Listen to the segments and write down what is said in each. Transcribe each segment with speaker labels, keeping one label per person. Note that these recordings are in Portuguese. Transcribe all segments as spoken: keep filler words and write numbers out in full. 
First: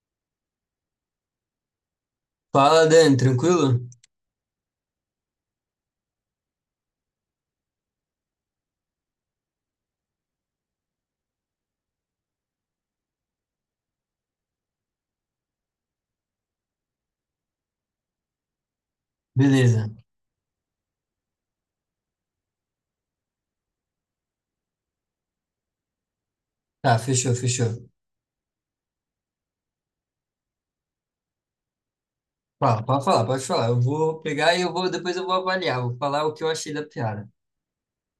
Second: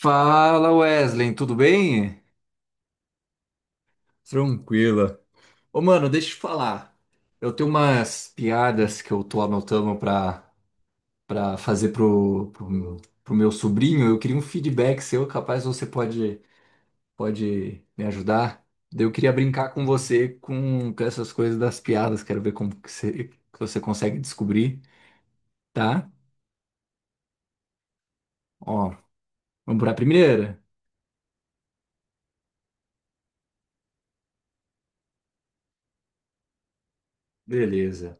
Speaker 1: Fala, Wesley, tudo bem?
Speaker 2: Fala, Dani, tranquilo?
Speaker 1: Tranquila. Ô mano, deixa eu te falar. Eu tenho umas piadas que eu tô anotando pra, pra fazer pro, pro, pro meu sobrinho. Eu queria um feedback seu, capaz você pode, pode me ajudar. Daí eu queria brincar com
Speaker 2: Beleza.
Speaker 1: você com, com essas coisas das piadas. Quero ver como que você, que você consegue descobrir, tá?
Speaker 2: Tá, fechou, fechou.
Speaker 1: Ó, vamos pra primeira?
Speaker 2: Fala, pode falar, pode falar. Eu vou pegar e eu vou, depois eu vou avaliar, vou falar o que eu achei da piada.
Speaker 1: Beleza.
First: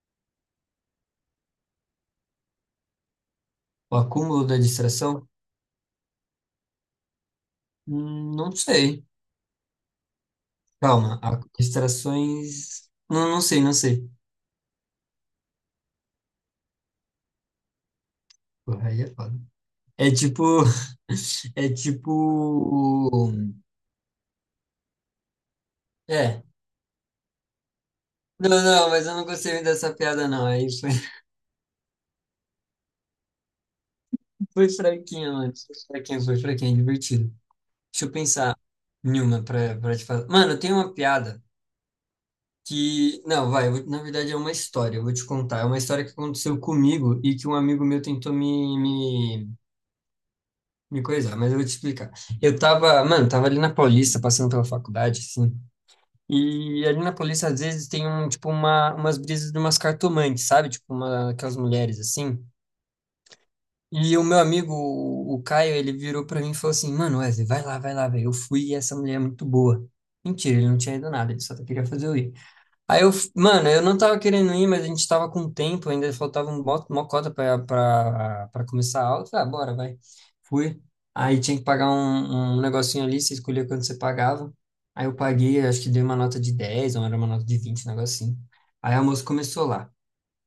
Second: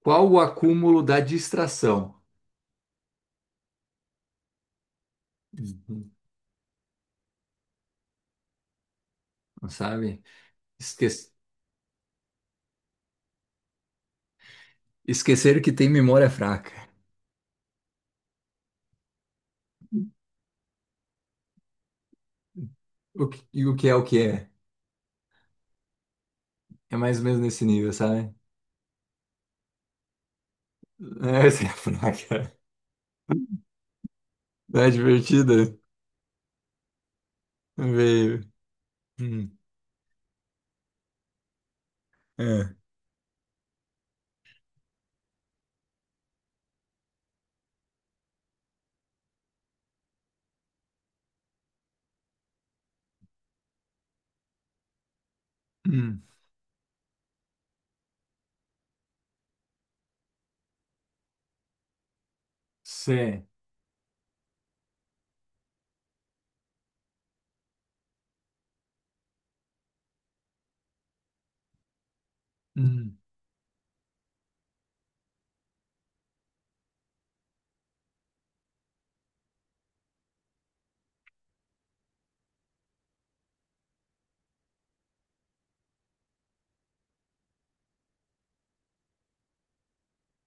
Speaker 1: Qual o acúmulo da distração?
Speaker 2: O acúmulo da distração?
Speaker 1: Uhum.
Speaker 2: Hum, não sei.
Speaker 1: Sabe? Esque
Speaker 2: Calma, a- distrações. Não, não sei, não sei.
Speaker 1: Esquecer que tem memória fraca.
Speaker 2: Porra, aí é foda. É tipo. É tipo.
Speaker 1: O que, e o que é o que é?
Speaker 2: É.
Speaker 1: É mais ou menos nesse nível, sabe?
Speaker 2: Não, não, mas eu não gostei muito dessa piada, não. Aí foi,
Speaker 1: É, essa é a fraca.
Speaker 2: foi
Speaker 1: Tá
Speaker 2: fraquinho, mano.
Speaker 1: divertida?
Speaker 2: Foi fraquinho, foi fraquinho, divertido. Deixa eu
Speaker 1: Veio.
Speaker 2: pensar em uma
Speaker 1: Hum,
Speaker 2: pra, pra te falar. Mano, tem uma piada.
Speaker 1: é.
Speaker 2: Que, não, vai, eu vou- na verdade é uma história, eu vou te contar. É uma história que aconteceu comigo e que um amigo meu tentou me, me, me coisar, mas eu vou te explicar. Eu tava, mano, tava ali na Paulista, passando pela faculdade, assim,
Speaker 1: Hum,
Speaker 2: e ali na Paulista às vezes tem um, tipo, uma, umas brisas de umas cartomantes, sabe? Tipo, uma, aquelas mulheres, assim.
Speaker 1: cê.
Speaker 2: E o meu amigo, o, o Caio, ele virou pra mim e falou assim, mano, Wesley, vai lá, vai lá, velho, eu fui e essa mulher é muito boa. Mentira, ele não tinha ido nada, ele só queria fazer eu ir. Aí eu,
Speaker 1: Hum,
Speaker 2: f- mano, eu não tava querendo ir, mas a gente tava com tempo, ainda faltava um bo- uma cota pra, pra, pra começar a aula. Eu Falei, ah, bora, vai. Fui. Aí tinha que pagar um, um negocinho ali, você escolhia quanto você pagava. Aí eu paguei, acho que dei uma nota de dez, ou era uma nota de vinte, um negocinho. Aí a moça começou lá.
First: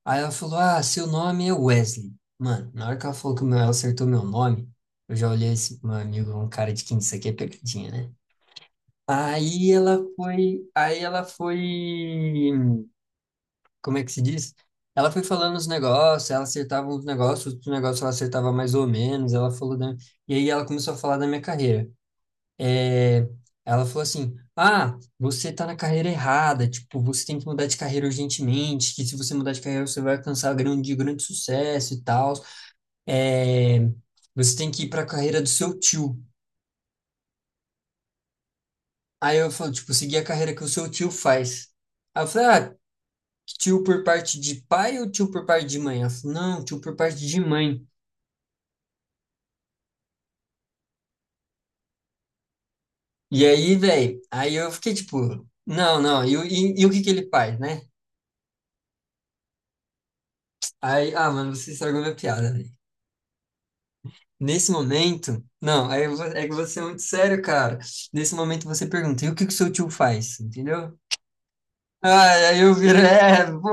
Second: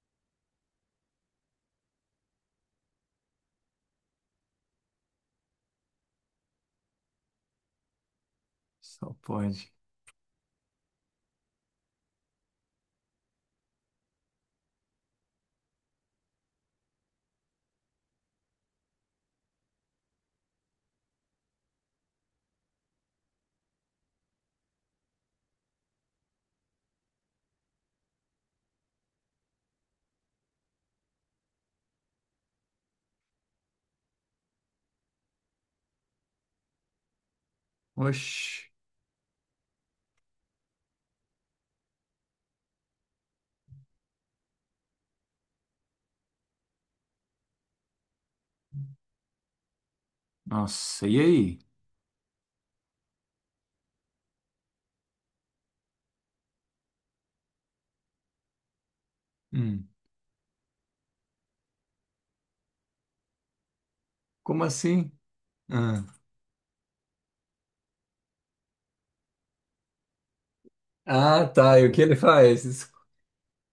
Speaker 2: Aí ela falou, ah, seu nome é Wesley. Mano, na hora que ela falou que o meu, ela acertou meu nome, eu já olhei esse meu amigo, um cara de quinze, isso aqui é pegadinha, né?
Speaker 1: só
Speaker 2: Aí
Speaker 1: pode.
Speaker 2: ela foi, aí ela foi como é que se diz? Ela foi falando os negócios, ela acertava uns negócios, outros negócios ela acertava mais ou menos, ela falou da... E aí ela começou a falar da minha carreira. É, ela falou assim, ah, você tá na carreira errada, tipo, você tem que mudar de carreira urgentemente, que se você mudar de carreira você vai alcançar grande, grande sucesso e tal. É, você tem que ir pra carreira do seu tio.
Speaker 1: Oxi.
Speaker 2: Aí eu falo, tipo, seguir a carreira que o seu tio faz. Aí eu falei, ah, tio por parte de pai ou tio por parte de mãe? Ela falou, não, tio por parte de mãe.
Speaker 1: Nossa, e aí?
Speaker 2: E aí, velho, aí eu fiquei tipo, não, não, e, o- e, e o que que ele faz, né?
Speaker 1: Hum,
Speaker 2: Aí, ah, mano, você estragou minha piada, velho.
Speaker 1: como
Speaker 2: Nesse
Speaker 1: assim?
Speaker 2: momento, não,
Speaker 1: Ah,
Speaker 2: aí eu vou- é que você é muito sério, cara. Nesse momento você pergunta, e o que que o seu tio faz, entendeu?
Speaker 1: ah, tá. E o que ele
Speaker 2: Ah, aí
Speaker 1: faz?
Speaker 2: eu
Speaker 1: Isso-
Speaker 2: viro, é, pô,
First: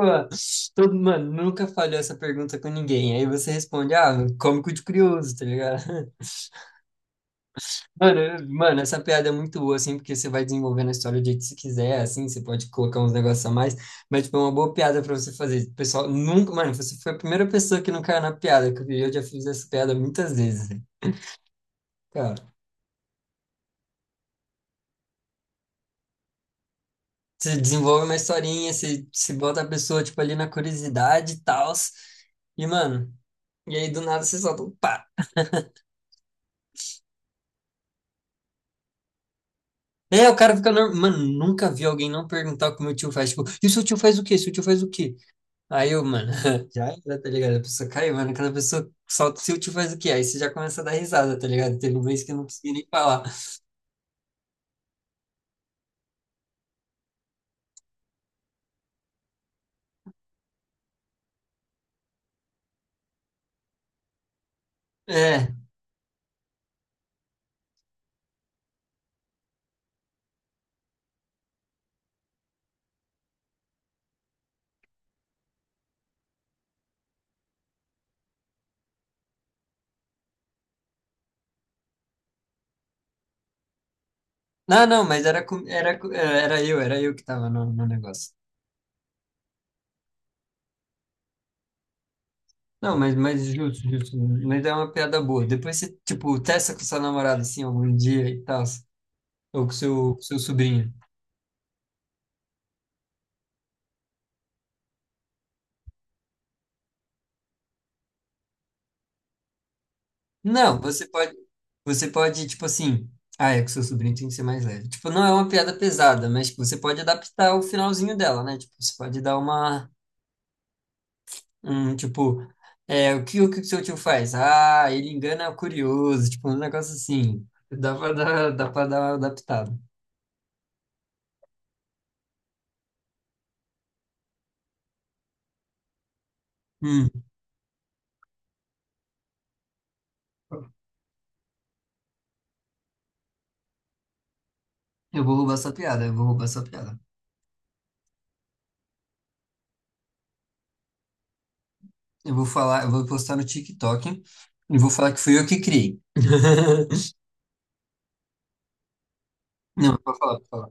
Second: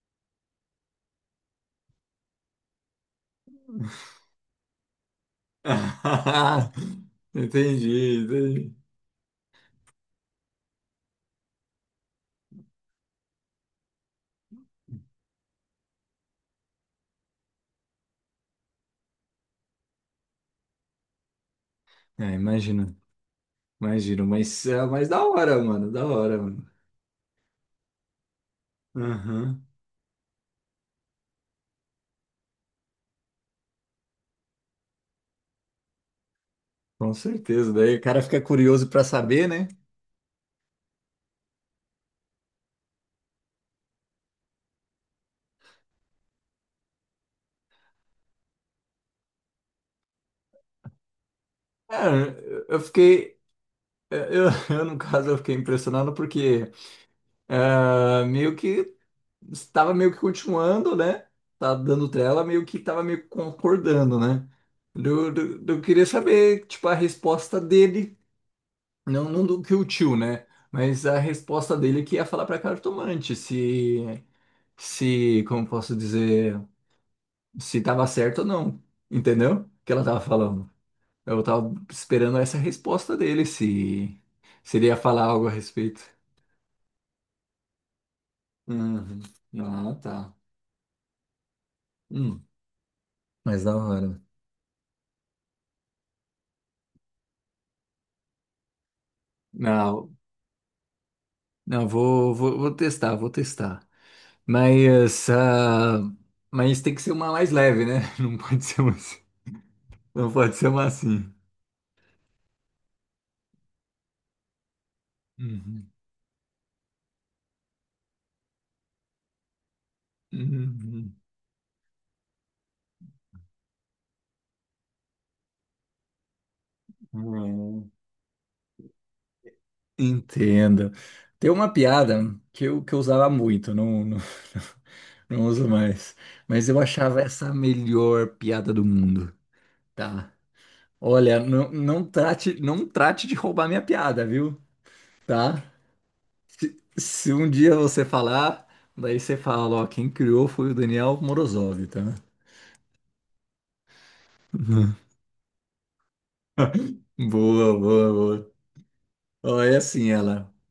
Speaker 2: todo, mano, nunca falhou essa pergunta com ninguém. Aí você responde, ah, cômico de curioso, tá ligado?
Speaker 1: Entendi,
Speaker 2: Mano, eu-
Speaker 1: entendi.
Speaker 2: mano, essa piada é muito boa, assim, porque você vai desenvolvendo a história do jeito que você quiser, assim, você pode colocar uns negócios a mais, mas, tipo, é uma boa piada pra você fazer. O Pessoal, nunca, mano, você foi a primeira pessoa que não caiu na piada, que eu vi, eu já fiz essa piada muitas vezes, né,
Speaker 1: É,
Speaker 2: cara.
Speaker 1: imagino, imagino. Mas, é, mas da hora, mano. Da hora, mano.
Speaker 2: Você desenvolve uma historinha, você, você bota
Speaker 1: Aham.
Speaker 2: a pessoa, tipo, ali na curiosidade e tal, e, mano, e aí do nada você solta, um pá!
Speaker 1: Com certeza, daí o cara fica curioso para saber, né?
Speaker 2: É, o cara fica normal. Mano, nunca vi alguém não perguntar o que meu tio faz, tipo, e o seu tio faz o quê? Seu tio faz o quê? Aí eu, mano, já era, tá ligado? A pessoa caiu, mano. Aquela pessoa solta o tilt e faz o quê? Aí você já começa a dar risada, tá ligado? Teve um mês que eu
Speaker 1: Cara,
Speaker 2: não consegui
Speaker 1: eu
Speaker 2: nem falar.
Speaker 1: fiquei, eh, eu, eu, no caso, eu fiquei impressionado porque ah, meio que estava meio que continuando, né? Tá dando trela, meio que estava meio que concordando, né? Eu,
Speaker 2: É.
Speaker 1: eu, eu queria saber, tipo, a resposta dele, não, não do que o tio, né? Mas a resposta dele que ia falar pra cartomante se, se, como posso dizer, se tava certo ou não, entendeu? O que ela tava falando. Eu tava esperando essa resposta dele, se, se ele
Speaker 2: Não,
Speaker 1: ia
Speaker 2: não,
Speaker 1: falar
Speaker 2: mas era,
Speaker 1: algo a
Speaker 2: com- era,
Speaker 1: respeito.
Speaker 2: com- é, era eu, era eu que tava no, no negócio.
Speaker 1: Uhum. Ah, tá. Hum.
Speaker 2: Não, mas, mas
Speaker 1: Mas da
Speaker 2: justo, justo.
Speaker 1: hora.
Speaker 2: Mas é uma piada boa. Depois você, tipo, testa com sua namorada, assim, algum dia e tal. Ou com
Speaker 1: Não,
Speaker 2: seu, com seu sobrinho.
Speaker 1: não, vou, vou, vou testar, vou testar. Mas, ah, mas tem que ser uma mais leve, né? Não pode ser uma, assim- Não pode ser
Speaker 2: Não,
Speaker 1: uma
Speaker 2: você
Speaker 1: assim.
Speaker 2: pode, você pode, tipo assim. Ah, é que seu sobrinho tem que ser mais leve. Tipo, não é uma piada
Speaker 1: Uhum.
Speaker 2: pesada, mas tipo, você pode adaptar o finalzinho dela, né? Tipo, você pode dar uma Hum, tipo, é, o que, o que o seu tio faz? Ah, ele engana o curioso, tipo, um negócio assim.
Speaker 1: Uhum.
Speaker 2: Dá pra dar, dá pra dar uma adaptada.
Speaker 1: Entendo. Tem uma piada que eu, que eu usava muito, não, não, não uso mais, mas eu
Speaker 2: Hum,
Speaker 1: achava essa a melhor piada do mundo, tá? Olha, não, não trate, não trate de roubar minha piada, viu?
Speaker 2: eu vou roubar
Speaker 1: Tá?
Speaker 2: essa piada, eu vou roubar essa
Speaker 1: Se,
Speaker 2: piada.
Speaker 1: se um dia você falar, daí você fala, ó, quem criou foi o Daniel Morozov, tá?
Speaker 2: Eu vou falar, eu vou postar no TikTok e vou falar que fui eu que criei.
Speaker 1: Boa, boa, boa. Ó, é
Speaker 2: Não,
Speaker 1: assim,
Speaker 2: pode falar, pode
Speaker 1: ela.
Speaker 2: falar.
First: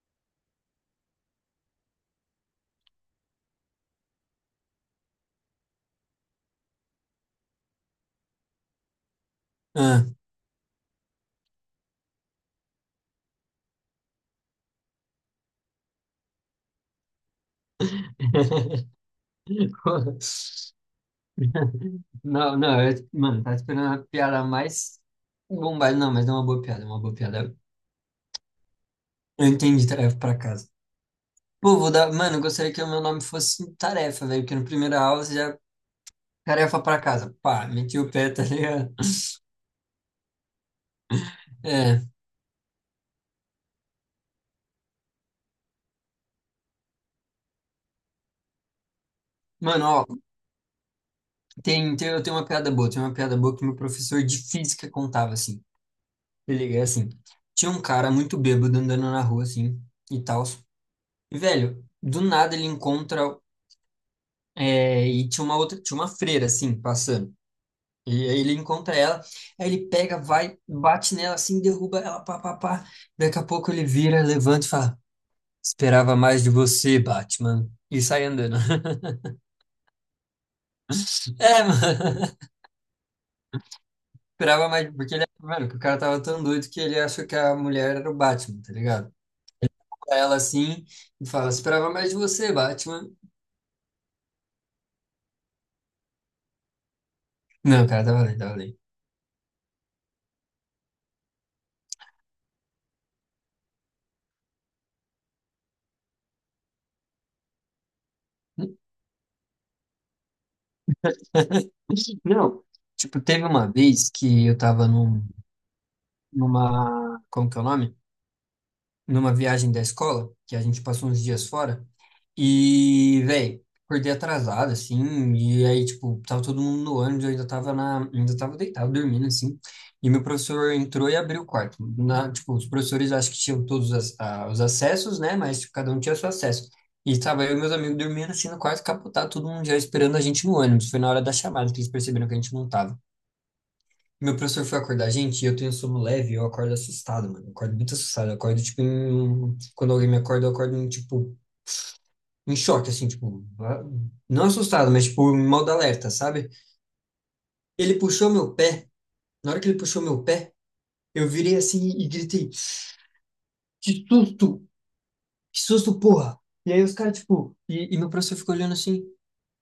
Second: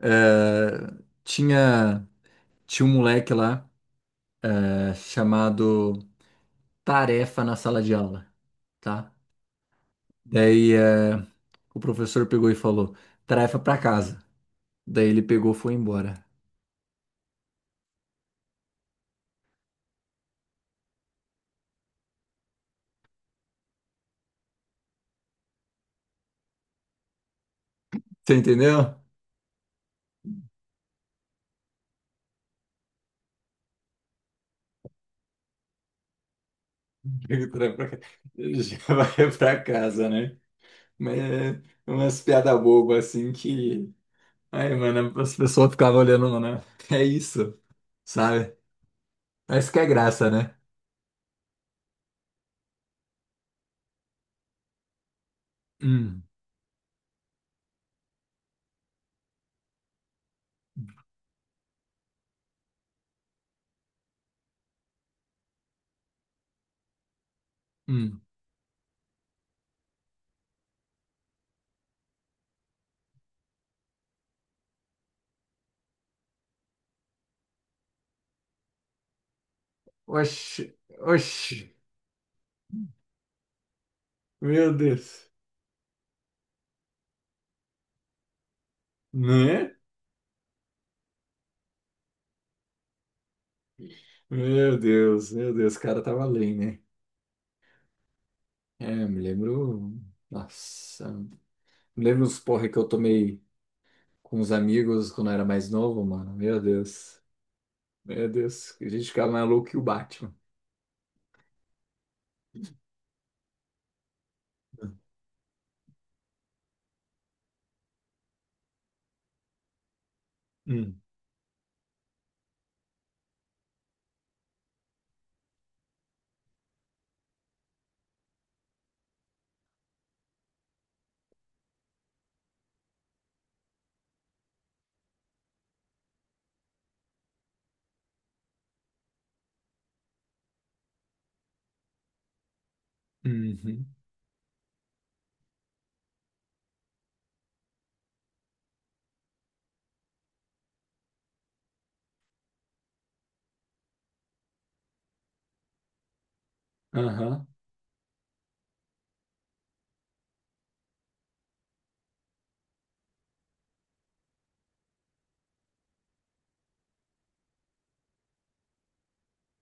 Speaker 1: É, tinha, tinha um moleque lá, é, chamado. Tarefa na sala de aula, tá?
Speaker 2: Ah.
Speaker 1: Daí eh, o professor pegou e falou, tarefa pra casa. Daí ele pegou e foi embora.
Speaker 2: Não, não, eu, mano, tá esperando uma piada mais bombada. Não, mas é uma boa piada, é uma boa piada.
Speaker 1: Você entendeu?
Speaker 2: Eu entendi, trago pra casa. Pô, vou dar. Mano, eu gostaria que o meu nome fosse tarefa, velho, porque no primeiro aula você já. Tarefa pra casa.
Speaker 1: Pega o
Speaker 2: Pá,
Speaker 1: pra
Speaker 2: meti
Speaker 1: cá.
Speaker 2: o pé, tá ligado?
Speaker 1: Já vai pra casa, né? Mas é
Speaker 2: É.
Speaker 1: umas piadas bobas assim que. Ai, mano, as pessoas ficavam olhando, né? É isso, sabe? Mas que é
Speaker 2: Mano, ó,
Speaker 1: graça, né?
Speaker 2: tem, tem, eu tenho uma piada boa. Tem uma piada boa que meu professor de física contava, assim.
Speaker 1: Hum,
Speaker 2: Ele é assim. Tinha um cara muito bêbado andando na rua, assim, e tal. E, velho, do nada ele encontra. É, e tinha uma outra, tinha uma freira, assim, passando.
Speaker 1: hum.
Speaker 2: E aí ele encontra ela, aí ele pega, vai, bate nela, assim, derruba ela, pá, pá, pá. Daqui a pouco ele vira, levanta e fala. Esperava mais de você, Batman. E sai andando.
Speaker 1: Oxi, oxi.
Speaker 2: É, mano. Esperava
Speaker 1: Meu
Speaker 2: mais, porque ele, é,
Speaker 1: Deus.
Speaker 2: mano, que o cara tava tão doido que ele achou que a mulher era o Batman, tá ligado?
Speaker 1: Né?
Speaker 2: Pra ela assim, e fala, esperava mais de você, Batman.
Speaker 1: Meu Deus, meu Deus, o cara tava além, né?
Speaker 2: Não, cara, tava lendo, tava lendo.
Speaker 1: É, eu me lembro. Nossa, me lembro os porre que eu tomei com os amigos quando eu era mais novo, mano. Meu Deus. Meu Deus. A gente ficava mais louco que o Batman.
Speaker 2: Não, tipo, teve uma vez que eu tava num, numa, como que é o nome? Numa viagem da escola, que a gente
Speaker 1: Hum.
Speaker 2: passou uns dias fora, e, velho, acordei atrasado, assim, e aí, tipo, tava todo mundo no ônibus, eu ainda tava na, ainda tava deitado, dormindo, assim, e meu professor entrou e abriu o quarto. Na, tipo, os professores acho que tinham todos as- a- os acessos, né, mas tipo, cada um tinha seu acesso. E tava eu e meus amigos dormindo, assim, no quarto, capotado, todo mundo já esperando a gente no ônibus. Foi na hora da chamada que eles perceberam que a gente não tava.
Speaker 1: Uhum.
Speaker 2: Meu professor foi acordar a gente e eu tenho sono leve, e eu acordo assustado, mano. Eu acordo muito assustado. Eu acordo, tipo, em... um, quando alguém me acorda, eu acordo, em, tipo, em choque, assim, tipo, ah, não assustado, mas, tipo, em modo alerta, sabe?
Speaker 1: Aham.
Speaker 2: Ele puxou meu pé. Na hora que ele puxou meu pé, eu virei assim e gritei: Que susto! Que susto, porra! E aí os caras, tipo, e, e meu professor ficou olhando assim,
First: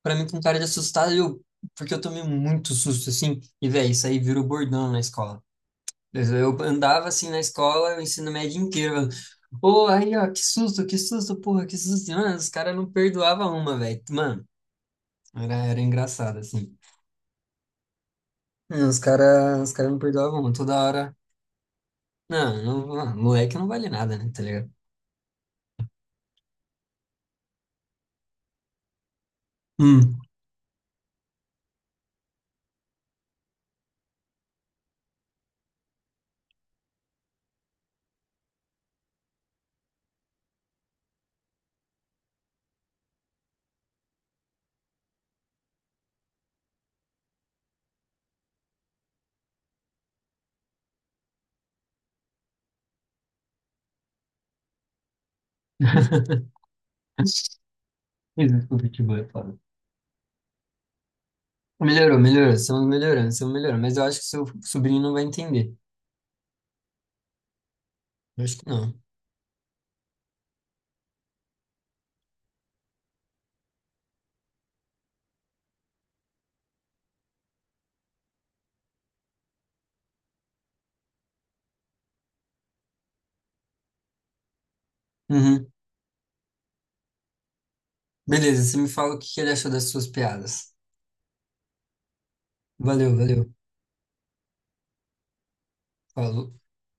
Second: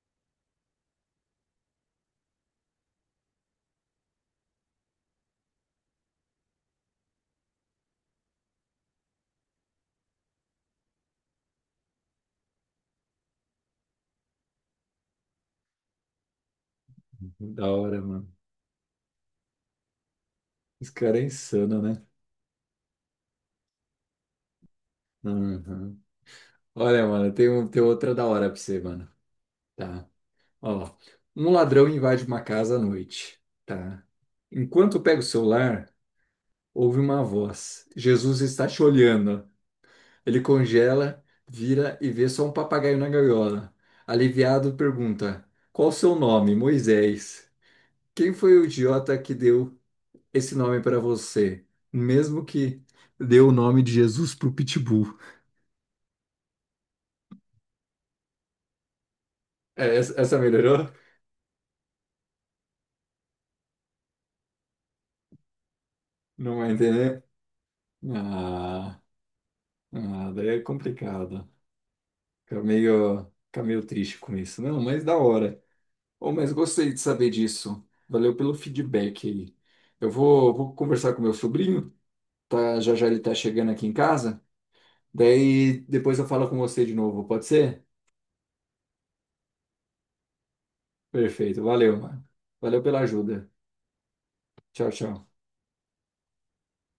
Speaker 2: pra mim com cara de assustado, e eu, porque eu tomei muito susto, assim, e, velho, isso aí virou bordão na escola. Eu andava assim na escola, o ensino médio inteiro. Pô, aí, ó, que susto, que susto, porra, que susto. Mano, os caras não perdoavam uma, velho. Mano, era, era engraçado, assim.
Speaker 1: Da hora, mano.
Speaker 2: É, Os caras, os cara não perdoavam uma, toda
Speaker 1: Esse
Speaker 2: hora.
Speaker 1: cara é insano, né?
Speaker 2: Não, não, ah, moleque não vale nada, né, tá ligado?
Speaker 1: Uhum. Olha, mano, tem, um- tem outra da hora pra você, mano. Tá.
Speaker 2: Hum.
Speaker 1: Ó. Um ladrão invade uma casa à noite. Tá. Enquanto pega o celular, ouve uma voz: Jesus está te olhando. Ele congela, vira e vê só um papagaio na gaiola. Aliviado, pergunta: qual o seu nome, Moisés? Quem foi o idiota que deu esse nome para você? Mesmo que deu o nome de Jesus pro Pitbull.
Speaker 2: Desculpa, futebol é foda.
Speaker 1: É, essa, essa melhorou?
Speaker 2: Melhorou, melhorou, estamos melhorando, estamos melhorando. Mas eu acho que seu sobrinho não vai entender.
Speaker 1: Não vai entender?
Speaker 2: Eu acho que
Speaker 1: Ah,
Speaker 2: não.
Speaker 1: ah, daí é complicado. Fica meio, fica meio triste com isso. Não, mas da hora. Oh, mas gostei de saber disso. Valeu pelo feedback aí. Eu vou, vou conversar com meu sobrinho. Tá, já já ele tá chegando aqui em casa.
Speaker 2: Uhum.
Speaker 1: Daí depois eu falo com você de novo, pode ser?
Speaker 2: Beleza, você me fala o que que ele achou das suas piadas.
Speaker 1: Perfeito, valeu, mano. Valeu pela
Speaker 2: Valeu,
Speaker 1: ajuda.
Speaker 2: valeu.
Speaker 1: Tchau, tchau.
Speaker 2: Falou.